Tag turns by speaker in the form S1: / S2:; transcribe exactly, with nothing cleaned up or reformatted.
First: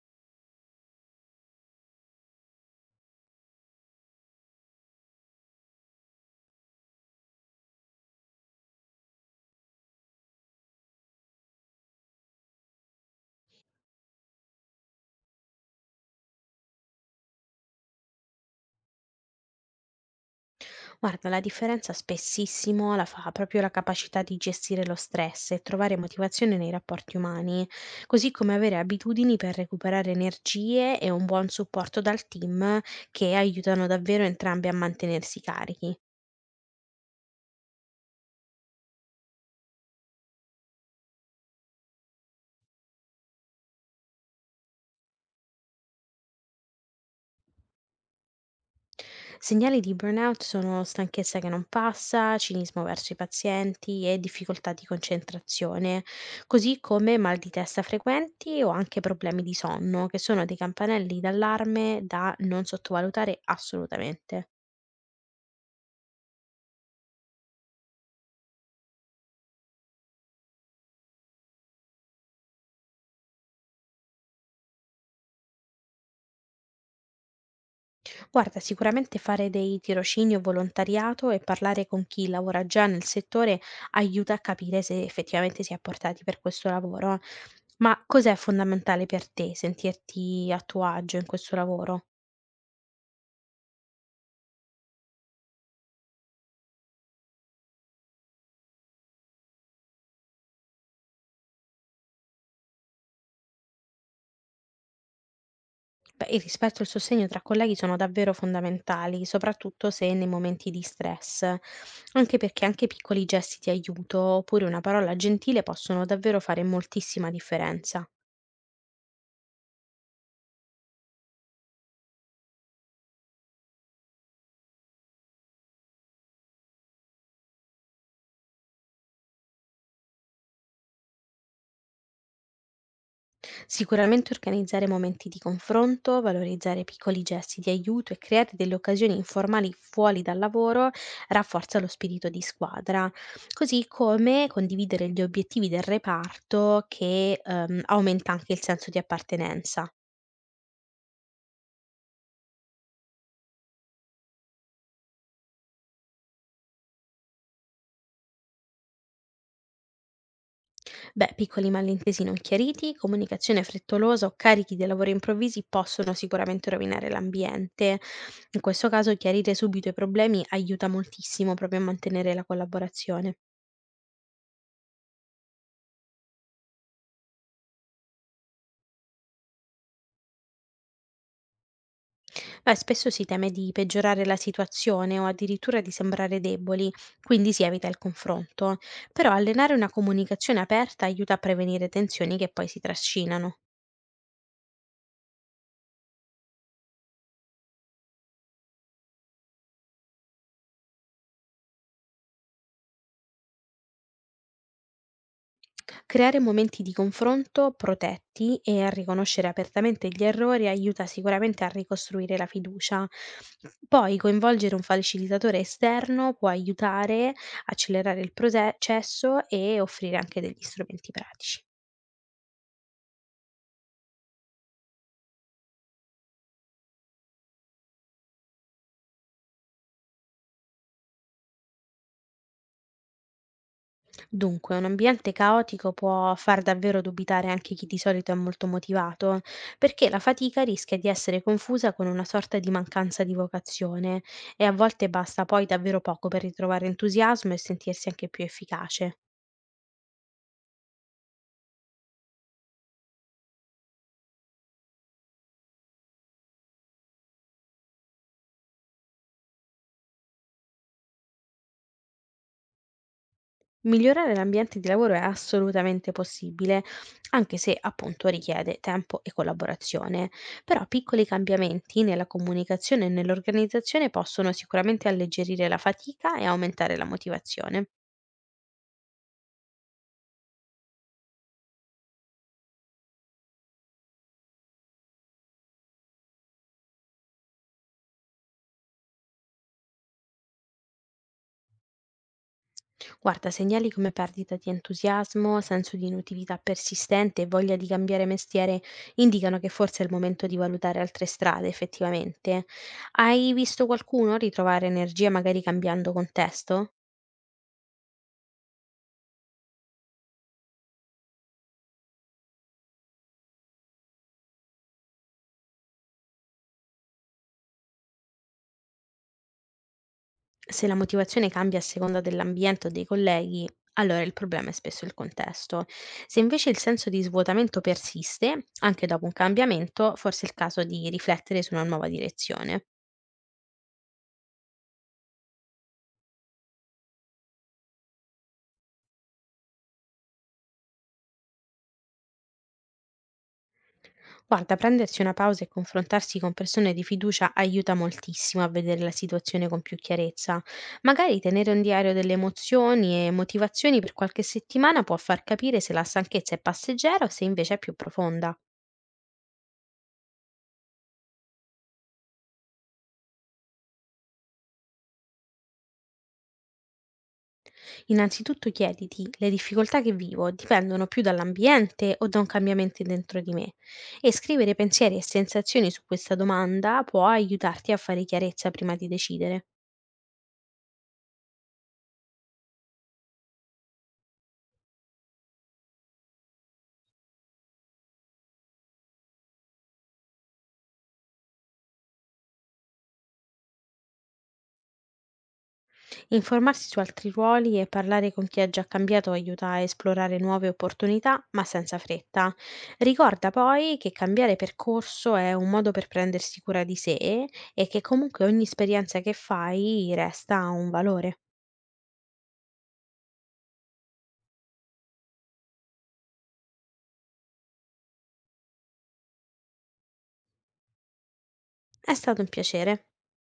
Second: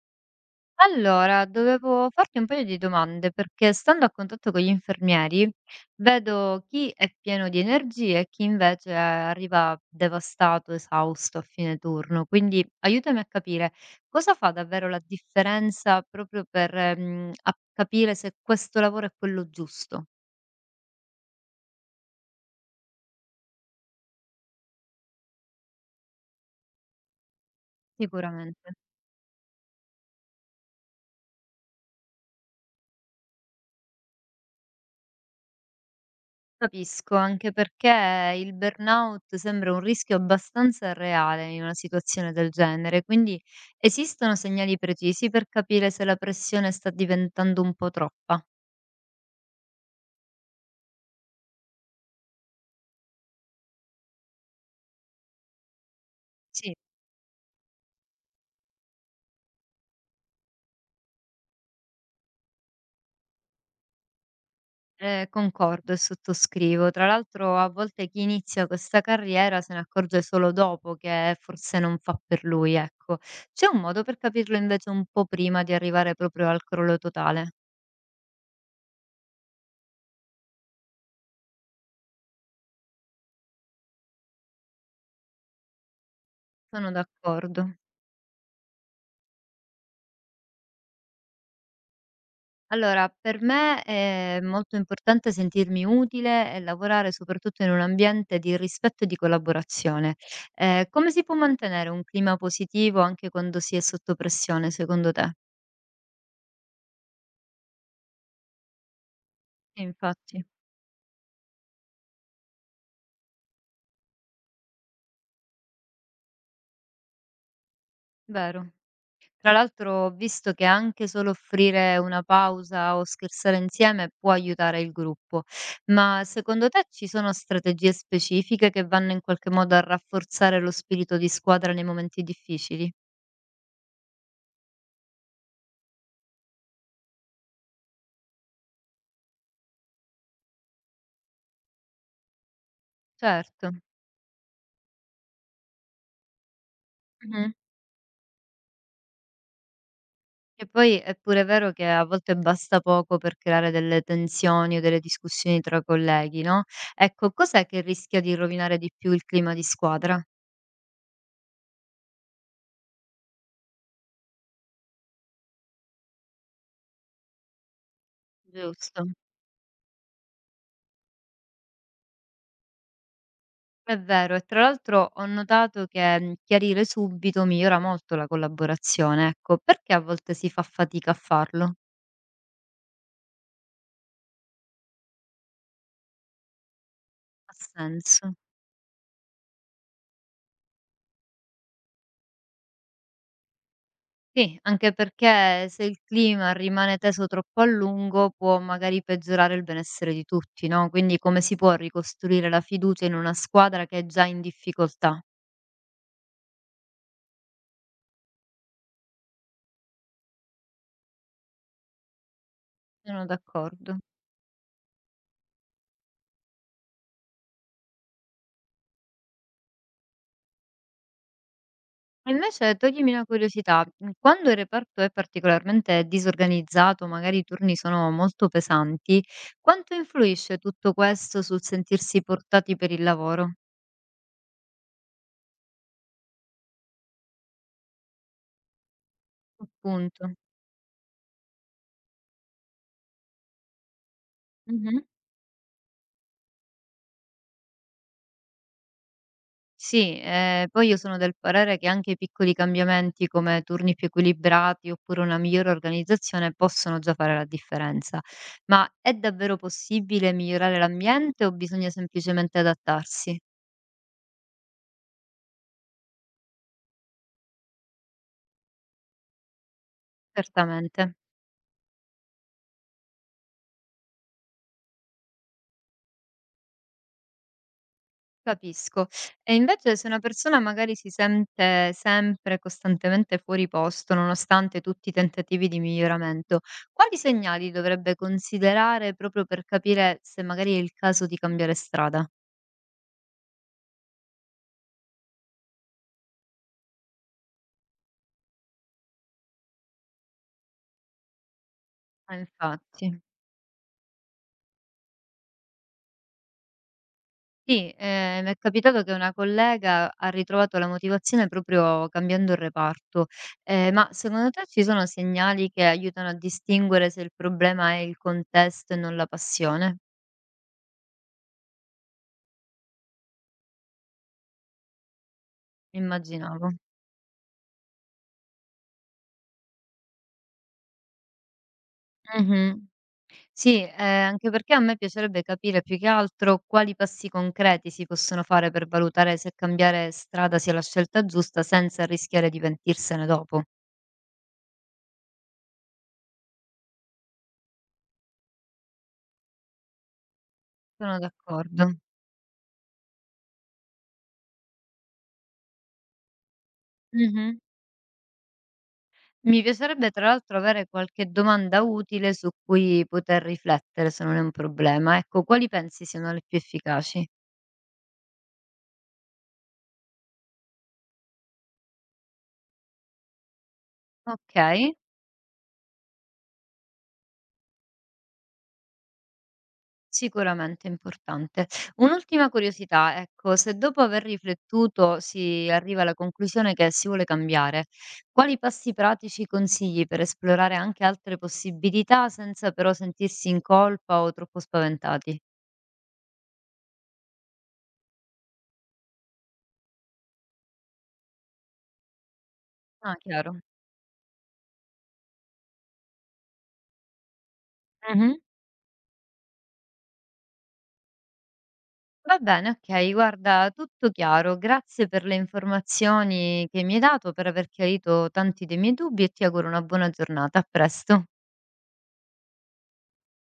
S1: Allora, dovevo farti un paio di domande perché stando a contatto con gli infermieri vedo chi è pieno di energie e chi invece arriva devastato, esausto a fine turno. Quindi aiutami a capire cosa fa davvero la differenza proprio per ehm, a- capire se questo lavoro è quello giusto.
S2: Guarda, la differenza spessissimo la fa proprio la capacità di gestire lo stress e trovare motivazione nei rapporti umani, così come
S1: Sicuramente.
S2: avere abitudini per recuperare energie e un buon supporto dal team che aiutano davvero entrambi a mantenersi carichi.
S1: Capisco, anche perché il burnout sembra un rischio abbastanza reale in una situazione del genere, quindi esistono segnali precisi per capire se la pressione sta diventando un po' troppa.
S2: Segnali di burnout sono stanchezza che non passa, cinismo verso i pazienti e difficoltà di concentrazione,
S1: Sì,
S2: così come mal di testa frequenti o anche problemi di sonno, che sono dei campanelli d'allarme da non sottovalutare assolutamente.
S1: eh, concordo e sottoscrivo. Tra l'altro, a volte chi inizia questa carriera se ne accorge solo dopo che forse non fa per lui, ecco. C'è un modo per capirlo invece un po' prima di arrivare proprio al crollo totale.
S2: Guarda, sicuramente fare dei tirocini o volontariato e parlare con chi lavora già nel settore aiuta a capire se effettivamente si è portati per questo
S1: Sono
S2: lavoro.
S1: d'accordo.
S2: Ma cos'è fondamentale per te sentirti a tuo agio in questo lavoro?
S1: Allora, per me è molto importante sentirmi utile e lavorare soprattutto in un ambiente di rispetto e di collaborazione. Ehm, come si può mantenere un clima positivo anche quando si è sotto pressione secondo te?
S2: Beh, il rispetto e il sostegno tra colleghi sono davvero fondamentali,
S1: Sì,
S2: soprattutto se nei
S1: infatti.
S2: momenti di stress, anche perché anche piccoli gesti di aiuto oppure una parola gentile possono davvero fare moltissima differenza.
S1: Vero. Tra l'altro ho visto che anche solo offrire una pausa o scherzare insieme può aiutare il gruppo. Ma secondo te ci sono strategie specifiche che vanno in qualche modo a rafforzare lo spirito di squadra nei momenti difficili?
S2: Sicuramente organizzare momenti di confronto, valorizzare piccoli gesti di aiuto e creare delle occasioni informali fuori dal lavoro rafforza lo spirito di squadra,
S1: Certo.
S2: così come condividere gli obiettivi del reparto che
S1: Mh-mh.
S2: ehm, aumenta anche il senso di appartenenza.
S1: E poi è pure vero che a volte basta poco per creare delle tensioni o delle discussioni tra colleghi, no? Ecco, cos'è che rischia di rovinare di più il clima di squadra?
S2: Beh, piccoli malintesi non chiariti, comunicazione frettolosa o carichi di lavoro improvvisi possono sicuramente rovinare l'ambiente. In questo
S1: Giusto.
S2: caso chiarire subito i problemi aiuta moltissimo proprio a mantenere la collaborazione.
S1: È vero, e tra l'altro ho notato che mm, chiarire subito migliora molto la collaborazione, ecco, perché a volte si fa fatica a farlo?
S2: Beh, spesso si teme di peggiorare la situazione o addirittura di sembrare deboli, quindi
S1: Ha
S2: si evita il
S1: senso.
S2: confronto. Però allenare una comunicazione aperta aiuta a prevenire tensioni che poi si trascinano.
S1: Sì, anche perché se il clima rimane teso troppo a lungo può magari peggiorare il benessere di tutti, no, quindi come si può ricostruire la fiducia in una squadra che è già in difficoltà?
S2: Creare momenti di confronto protetti e a riconoscere apertamente gli errori aiuta sicuramente a ricostruire la fiducia.
S1: Sono d'accordo.
S2: Poi coinvolgere un facilitatore esterno può aiutare, a accelerare il proce- processo e offrire anche degli strumenti pratici.
S1: E invece toglimi una curiosità, mhmm, quando il reparto è particolarmente disorganizzato, magari i turni sono molto pesanti, quanto influisce tutto questo sul sentirsi portati per il lavoro?
S2: Dunque, un ambiente caotico può far davvero dubitare anche chi di solito è molto motivato, perché la
S1: Appunto.
S2: fatica rischia di essere confusa con una sorta di mancanza di vocazione e a
S1: Mh-mh.
S2: volte basta poi davvero poco per ritrovare entusiasmo e sentirsi anche più efficace.
S1: Sì, ehm, poi io sono del parere che anche i piccoli cambiamenti come turni più equilibrati oppure una migliore organizzazione possono già fare la differenza. Ma è davvero possibile migliorare l'ambiente o bisogna semplicemente adattarsi?
S2: Migliorare l'ambiente di lavoro è assolutamente possibile, anche se appunto richiede tempo e collaborazione, però
S1: Certamente,
S2: piccoli cambiamenti nella comunicazione e nell'organizzazione possono sicuramente alleggerire la fatica e aumentare la motivazione.
S1: capisco. E invece se una persona magari si sente sempre costantemente fuori posto, nonostante tutti i tentativi di miglioramento, quali segnali dovrebbe considerare proprio per capire se magari è il caso di cambiare strada?
S2: Guarda, segnali come perdita di entusiasmo, senso di inutilità persistente e voglia di cambiare mestiere indicano che forse è il momento di valutare altre strade,
S1: Ma
S2: effettivamente.
S1: infatti.
S2: Hai visto qualcuno ritrovare energia magari cambiando contesto?
S1: Sì, ehm, m'è capitato che una collega ha ritrovato la motivazione proprio cambiando il reparto. Ehm, ma secondo te ci sono segnali che aiutano a distinguere se il problema è il contesto e non la passione?
S2: Se la motivazione cambia a seconda dell'ambiente o dei colleghi, allora il problema è spesso il contesto. Se
S1: Immaginavo.
S2: invece il senso di svuotamento persiste, anche dopo un cambiamento, forse è il caso di riflettere su una nuova direzione.
S1: Mh-mh. Sì, ehm, anche perché a me piacerebbe capire più che altro quali passi concreti si possono fare per valutare se cambiare strada sia la scelta giusta senza rischiare di pentirsene dopo.
S2: Guarda, prendersi una pausa e confrontarsi con persone di fiducia aiuta moltissimo a vedere la situazione con più chiarezza.
S1: Sono
S2: Magari tenere un
S1: d'accordo.
S2: diario delle emozioni e motivazioni per qualche settimana può far capire se la stanchezza è passeggera o se
S1: Mh-mh.
S2: invece è più profonda.
S1: Mi piacerebbe tra l'altro avere qualche domanda utile su cui poter riflettere, se non è un problema. Ecco, quali pensi siano le più efficaci?
S2: Innanzitutto chiediti, le difficoltà che vivo dipendono più dall'ambiente o da un cambiamento dentro di me? E scrivere
S1: Okay,
S2: pensieri e sensazioni su questa domanda può aiutarti a fare chiarezza prima di decidere.
S1: sicuramente importante. Un'ultima curiosità, ecco, se dopo aver riflettuto si arriva alla conclusione che si vuole cambiare, quali passi pratici consigli per esplorare anche altre possibilità senza però sentirsi in colpa o troppo spaventati?
S2: Informarsi su altri ruoli e parlare con chi ha già cambiato aiuta a esplorare nuove opportunità, ma senza fretta.
S1: Ah,
S2: Ricorda
S1: chiaro.
S2: poi che cambiare percorso è un modo per prendersi cura di sé e che
S1: Mh-mh.
S2: comunque ogni esperienza che fai resta un valore.
S1: Va bene, okay, guarda tutto chiaro. Grazie per le informazioni che mi hai dato, per aver chiarito tanti dei miei dubbi e ti auguro una buona giornata. A presto.
S2: È stato un piacere.